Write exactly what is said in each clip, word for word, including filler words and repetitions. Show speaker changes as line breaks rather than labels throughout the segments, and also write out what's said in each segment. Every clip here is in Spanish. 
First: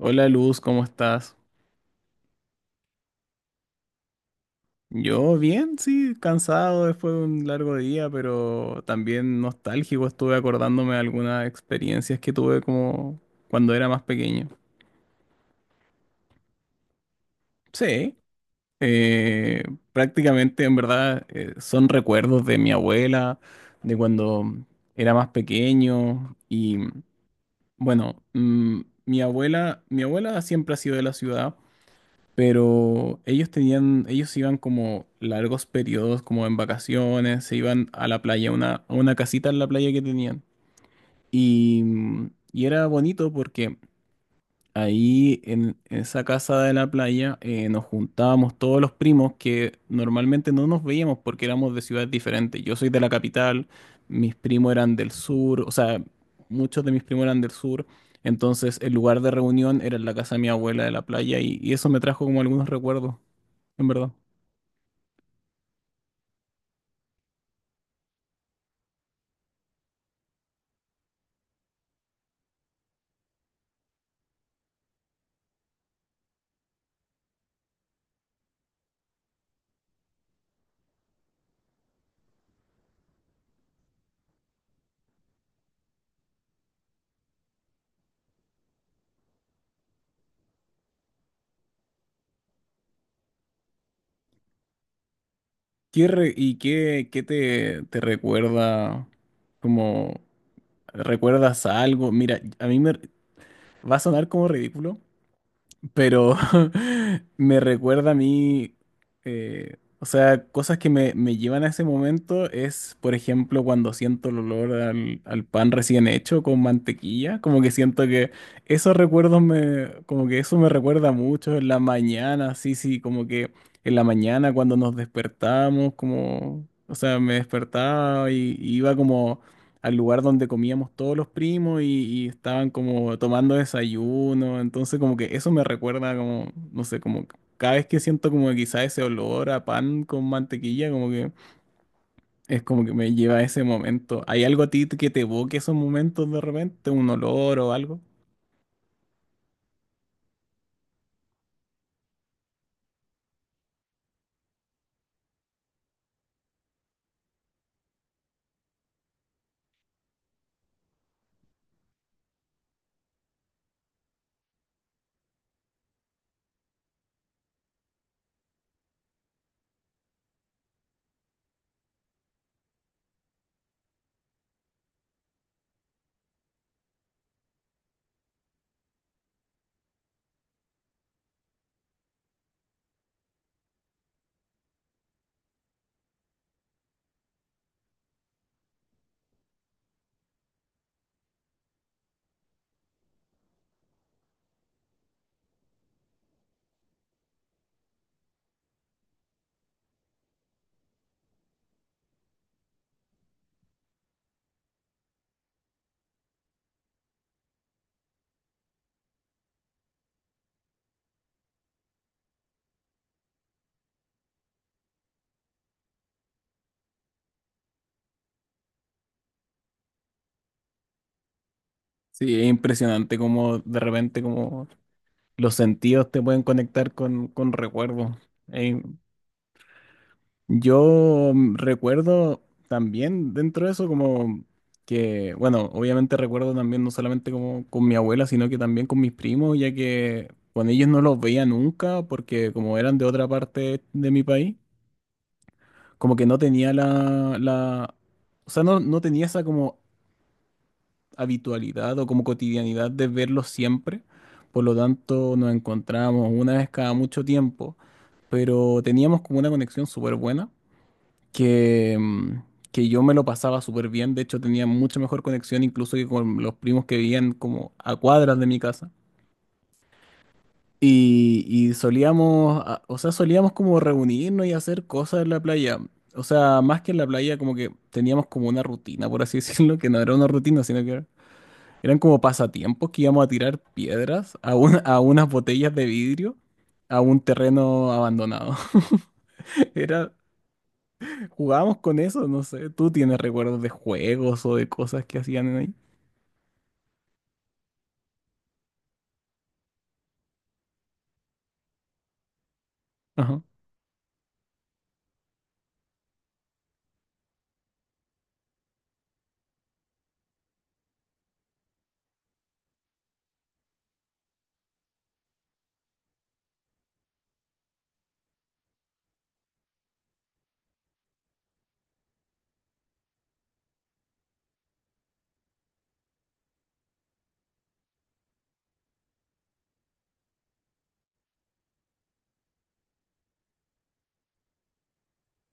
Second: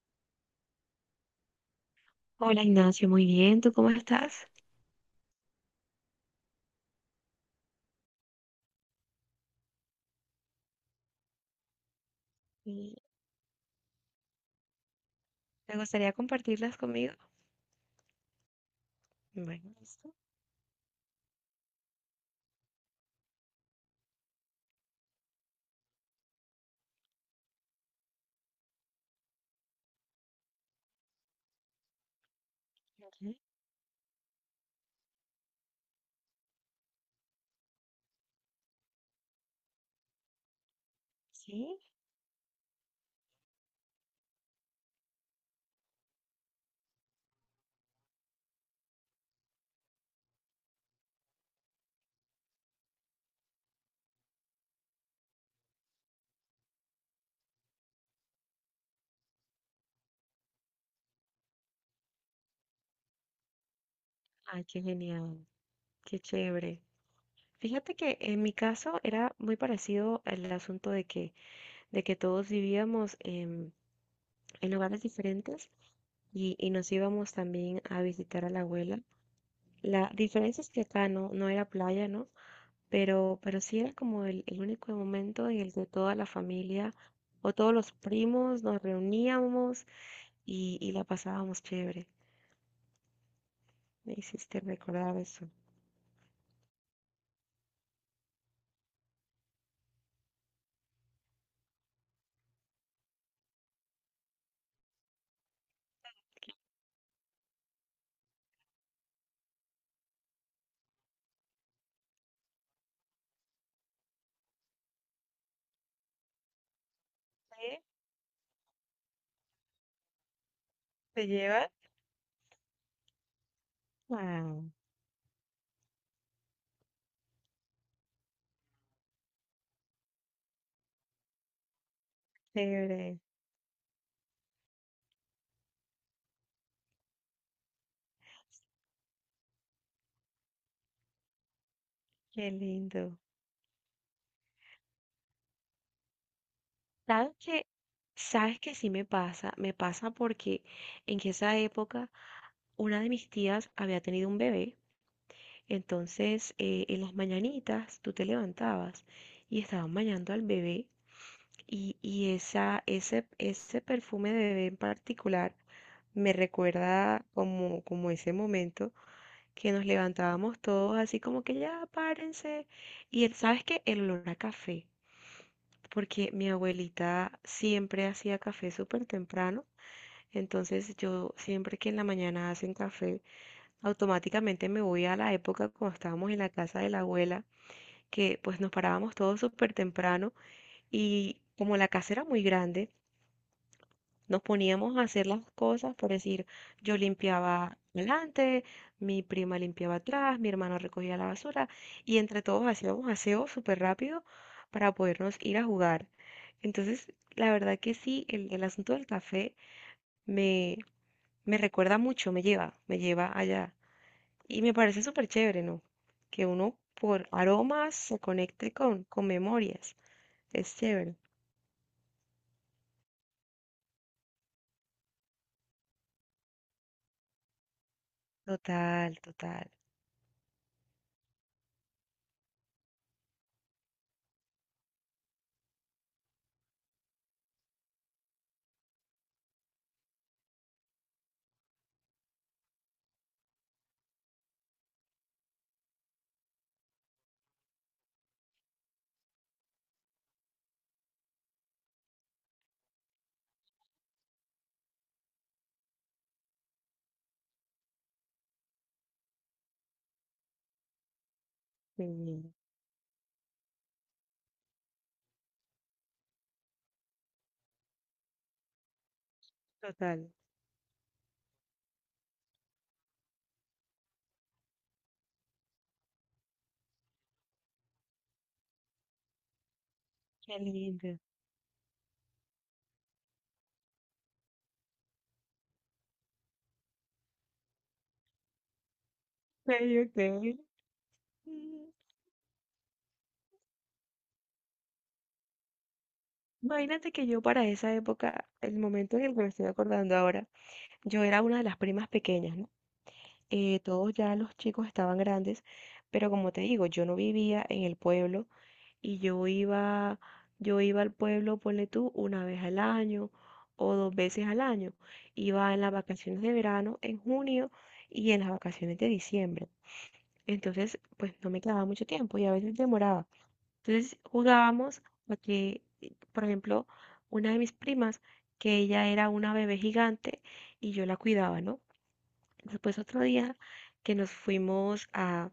Hola Luz, ¿cómo estás?
Hola Ignacio, muy bien, ¿tú cómo estás?
Yo bien, sí, cansado después de un largo día, pero también nostálgico. Estuve acordándome de algunas experiencias que tuve
Sí.
como cuando era más pequeño.
¿Te gustaría compartirlas conmigo?
Sí, eh,
Bueno, listo.
prácticamente en verdad eh, son recuerdos de mi abuela, de cuando era más pequeño y bueno, mm, mi abuela, mi abuela siempre ha sido de la ciudad.
Ok,
Pero ellos tenían, ellos iban como largos periodos, como en vacaciones, se iban a la playa, a una, a una casita en la playa que tenían.
sí,
Y, mm, y era bonito porque ahí en, en esa casa de la playa eh, nos juntábamos todos los primos que normalmente no nos veíamos porque éramos de ciudades diferentes. Yo soy de la capital, mis primos eran del sur, o sea, muchos de mis primos eran del sur. Entonces el lugar de reunión era en la casa de mi abuela de la playa y, y eso me trajo como algunos recuerdos en verdad.
ay, qué genial, qué chévere. Fíjate que en mi caso era muy parecido el asunto de que, de que todos vivíamos en, en lugares diferentes y, y nos íbamos también a visitar a la abuela. La diferencia es que acá no, no era playa, ¿no? Pero, pero sí era como el, el único momento en el que toda la familia o todos los primos nos reuníamos y, y la pasábamos chévere. Me hiciste recordar eso.
¿Qué re- ¿y qué, qué te, te recuerda? Como, ¿recuerdas algo? Mira, a mí me va a sonar como ridículo, pero me recuerda a mí, eh, o sea, cosas que me, me llevan a ese momento es, por ejemplo, cuando siento el olor al, al pan recién hecho con mantequilla, como que
¿Sí?
siento que esos recuerdos me, como que eso me recuerda
¿Te
mucho en
llevas?
la mañana, sí, sí, como que en la mañana
Wow,
cuando nos despertamos, como, o sea, me despertaba y, y iba como al lugar donde comíamos todos los primos y, y estaban como
chévere,
tomando desayuno. Entonces como que eso me recuerda como, no sé, como cada vez que siento como que quizá ese olor a pan con mantequilla, como que
qué
es como que me
lindo.
lleva a ese momento. ¿Hay algo a ti que te evoque esos momentos de repente? ¿Un
¿Sabes
olor
qué?
o algo?
¿Sabes qué sí me pasa? Me pasa porque en que esa época una de mis tías había tenido un bebé. Entonces, eh, en las mañanitas tú te levantabas y estaban bañando al bebé y, y esa, ese, ese perfume de bebé en particular me recuerda, como, como ese momento que nos levantábamos todos así como que ya párense. Y el, ¿sabes qué? El olor a café, porque mi abuelita siempre hacía café súper temprano. Entonces, yo siempre que en la mañana hacen café, automáticamente me voy a la época cuando estábamos en la casa de la abuela, que pues nos parábamos todos súper temprano y como la casa era muy grande, nos poníamos a hacer las cosas, por decir, yo limpiaba delante, mi prima limpiaba atrás, mi hermano recogía la basura y entre todos hacíamos aseo súper rápido para podernos ir a jugar. Entonces, la verdad que sí, el, el asunto del café me, me recuerda mucho, me lleva, me lleva allá. Y me parece súper chévere, ¿no? Que uno por aromas se conecte con, con memorias. Es chévere.
Sí, es impresionante como de repente como los sentidos te pueden conectar con, con recuerdos. Es.
Total, total.
Yo mm, recuerdo también dentro de eso como que, bueno, obviamente recuerdo también no solamente como con mi abuela, sino que también con mis primos, ya que con ellos no los veía nunca porque como eran de otra parte de mi país, como que no tenía la, la, o sea, no, no tenía esa como habitualidad o como cotidianidad de verlos siempre. Por lo tanto, nos encontramos una vez cada mucho tiempo, pero teníamos como una conexión súper buena que, mm,
Sí,
que yo me lo pasaba súper bien. De hecho, tenía mucha mejor conexión incluso que con los primos que vivían como a cuadras de mi casa.
total.
Y, y solíamos, a- o sea, solíamos como reunirnos y hacer cosas en la playa. O sea, más que en la playa, como que teníamos como una rutina, por así decirlo, que no era una
Qué
rutina, sino que era-
lindo.
eran como pasatiempos que íbamos a tirar piedras a, un- a unas botellas de vidrio a un terreno abandonado.
Okay,
Era.
okay.
Jugábamos
Mm,
con eso, no sé. ¿Tú tienes recuerdos de juegos o de cosas que hacían en ahí?
Imagínate que yo para esa época, el momento en el que me estoy acordando ahora, yo era una de las primas pequeñas, ¿no?
Ajá.
Eh, todos ya los chicos estaban grandes, pero como te digo, yo no vivía en el pueblo y yo iba, yo iba, al pueblo, ponle tú, una vez al año o dos veces al año. Iba en las vacaciones de verano, en junio y en las vacaciones de diciembre. Entonces, pues no me quedaba mucho tiempo y a veces demoraba. Entonces jugábamos a que, eh, por ejemplo, una de mis primas, que ella era una bebé gigante y yo la cuidaba, ¿no? Después otro día que nos fuimos a,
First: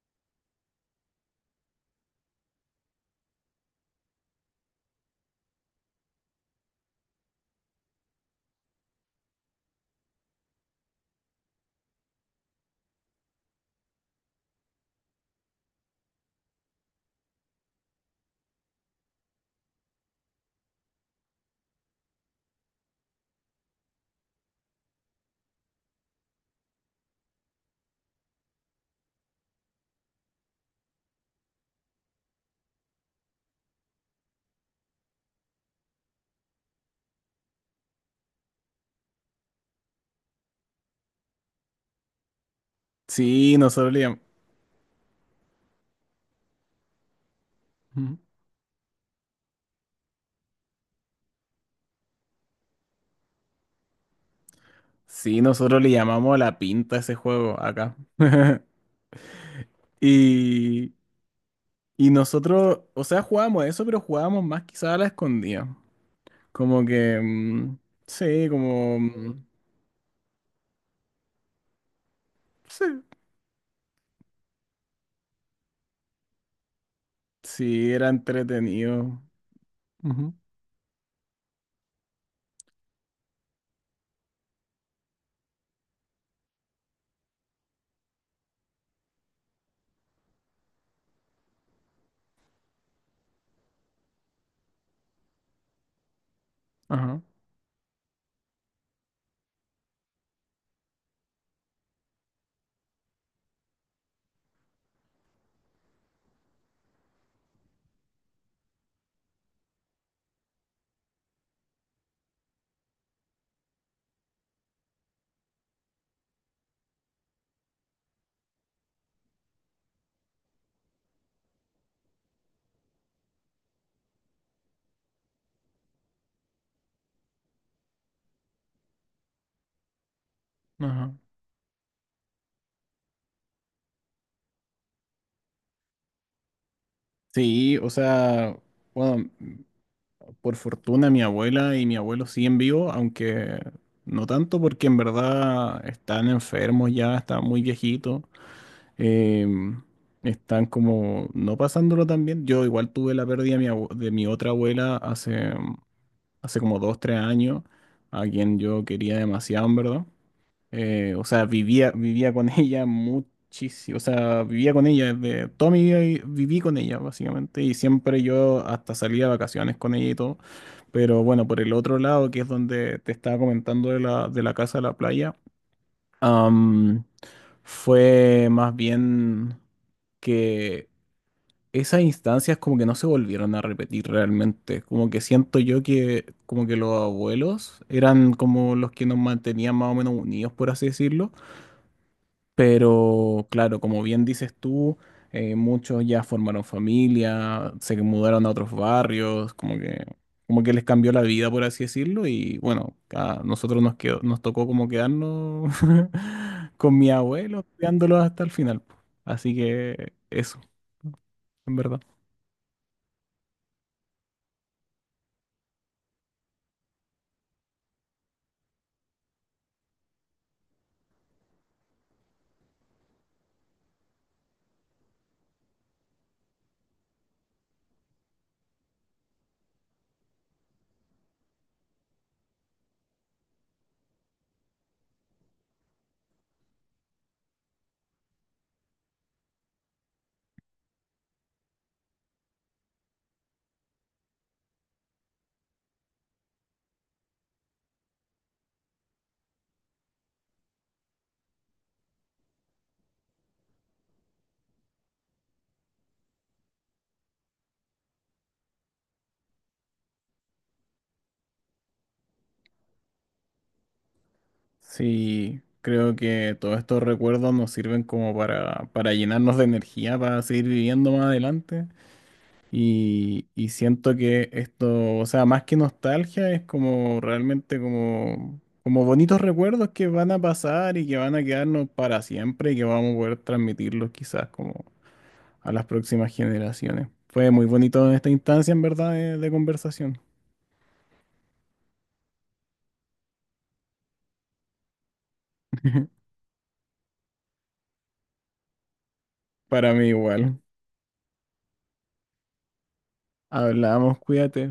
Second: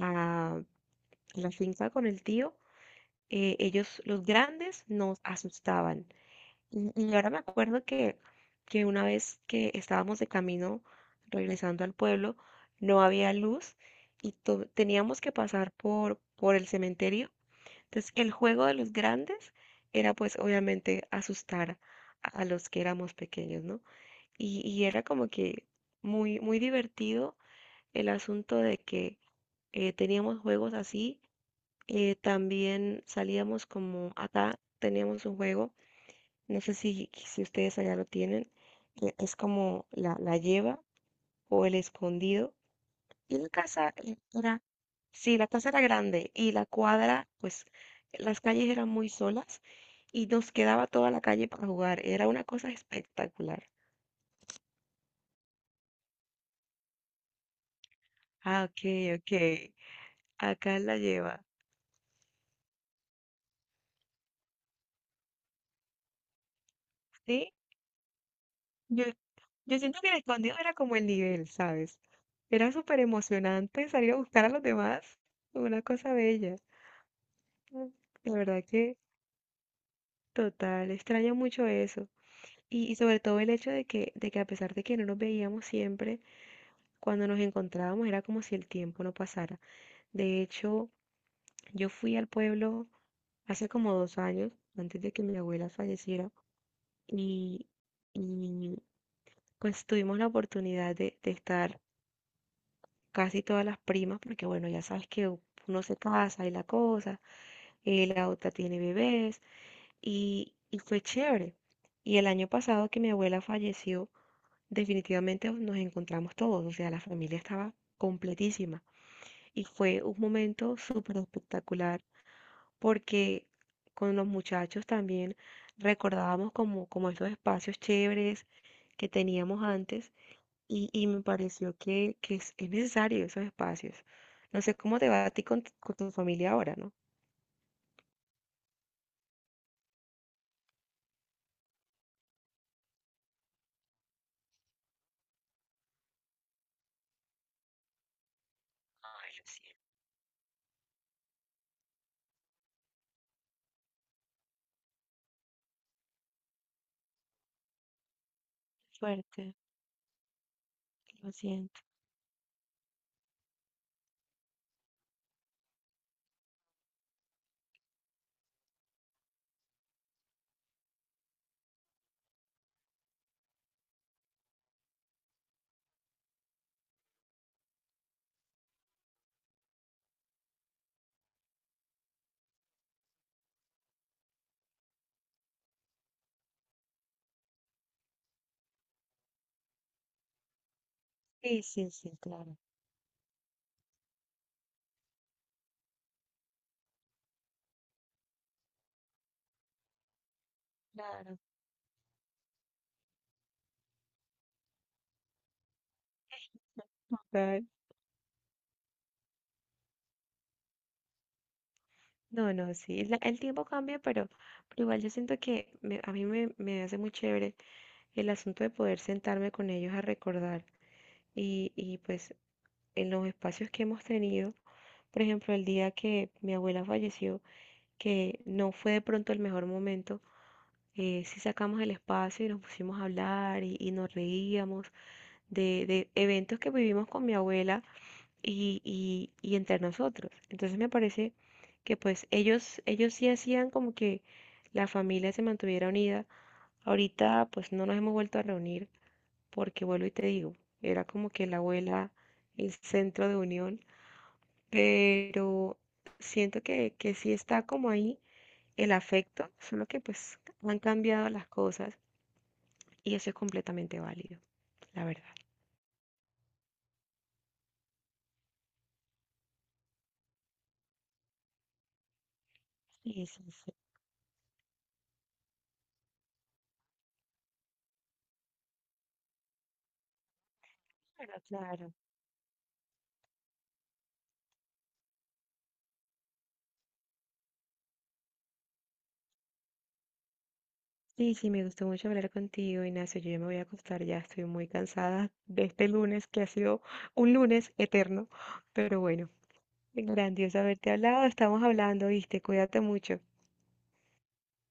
a la finca con el tío, eh, ellos, los grandes, nos asustaban. Y, y ahora me acuerdo que, que una vez que estábamos de camino regresando al pueblo, no había luz y to- teníamos que pasar por, por el cementerio. Entonces, el juego de los grandes era pues obviamente asustar a los que éramos pequeños, ¿no? Y, y era como que muy, muy divertido el asunto de que eh, teníamos juegos así. eh, también salíamos como acá teníamos un juego, no sé si, si ustedes allá lo tienen, que es como la, la lleva o el escondido, y la
Sí, nosotros
casa
le llam-
era, sí, la casa era grande y la cuadra, pues
Ujú.
las calles eran muy solas y nos quedaba toda la calle para jugar. Era una cosa espectacular.
Sí, nosotros le llamamos la pinta a ese juego acá.
Ah, ok, ok. Acá
Y,
la lleva.
y nosotros, o sea, jugábamos eso, pero jugábamos más quizás a la escondida. Como que,
Sí,
mm, sí, como,
yo,
mm,
yo siento que el escondido era como el nivel, ¿sabes? Era
sí,
súper emocionante salir a buscar a los demás. Una cosa bella.
sí,
Mm,
era
La verdad que
entretenido. Ujú.
total, extraño mucho eso. Y, y sobre todo el hecho de que, de que, a pesar de que no nos veíamos siempre, cuando nos encontrábamos era como si el tiempo no pasara. De hecho, yo fui al pueblo hace como dos años, antes de que mi abuela falleciera,
Ajá,
y, y pues tuvimos la oportunidad de, de estar casi todas las primas, porque bueno, ya sabes que uno se casa y la cosa, eh, la otra tiene bebés, y, y fue chévere. Y el año pasado que mi abuela falleció, definitivamente nos encontramos todos, o sea, la familia estaba completísima. Y fue un momento súper espectacular porque con los muchachos también recordábamos, como, como estos espacios chéveres que teníamos antes y, y
ajá.
me pareció que, que es, es, necesario esos espacios. No sé cómo te va a ti con, tu- con tu familia ahora, ¿no?
Sí, o sea, bueno. Por fortuna, mi abuela y mi abuelo siguen vivos, aunque no tanto porque en verdad están enfermos ya, están muy viejitos,
Ay, lo
em,
siento.
están como no pasándolo tan bien. Yo igual tuve la pérdida de mi, abue- de mi otra abuela hace, hace como dos, tres años, a quien yo quería
Fuerte,
demasiado, en verdad. Eh, o
lo
sea,
siento.
vivía, vivía con ella muchísimo. O sea, vivía con ella desde toda mi vida vi- viví con ella, básicamente. Y siempre yo hasta salía de vacaciones con ella y todo. Pero bueno, por el otro lado, que es donde te estaba comentando de la, de la casa a la playa, am, fue más bien que esas instancias como que no se volvieron a repetir realmente. Como que siento yo que como que los abuelos eran como los que nos mantenían más o menos unidos, por así decirlo.
Sí, sí, sí, claro.
Pero claro, como bien dices tú, eh, muchos ya formaron familia, se mudaron a otros barrios, como que, como que les cambió la
Claro.
vida, por así decirlo, y bueno, a nosotros nos quedó, nos tocó como quedarnos con mi abuelo,
Total.
cuidándolos hasta el final. Po. Así que eso, en verdad.
No, no, sí, la- el tiempo cambia, pero, pero igual yo siento que me- a mí me, me hace muy chévere el asunto de poder sentarme con ellos a recordar y, y pues en los espacios que hemos tenido, por ejemplo, el día que mi abuela falleció, que no fue de pronto el mejor momento, eh, sí sacamos el espacio y nos pusimos a hablar y, y nos reíamos de, de eventos que vivimos con mi abuela y, y, y entre nosotros. Entonces me parece que pues ellos, ellos sí hacían como que la familia se mantuviera unida. Ahorita pues no nos hemos vuelto a reunir porque vuelvo y te digo, era como que la abuela, el centro de unión, pero siento que, que sí está como ahí el afecto, solo que pues han cambiado las cosas y eso es completamente válido, la verdad.
Sí, creo que todos estos recuerdos nos sirven como para, para llenarnos de energía, para seguir viviendo más adelante.
Sí,
Y,
sí,
y
sí,
siento que esto, o sea, más que nostalgia, es como realmente como, como bonitos recuerdos que van a pasar y que van
claro,
a quedarnos
claro.
para siempre y que vamos a poder transmitirlos quizás como a las próximas generaciones. Fue muy bonito esta instancia, en verdad, de, de conversación.
Sí, sí, me gustó mucho hablar contigo, Ignacio. Yo ya me voy a acostar, ya estoy muy cansada de este lunes que ha sido un lunes eterno, pero bueno,
Para mí igual.
grandioso haberte hablado, estamos hablando, viste, cuídate mucho.
Hablamos, cuídate.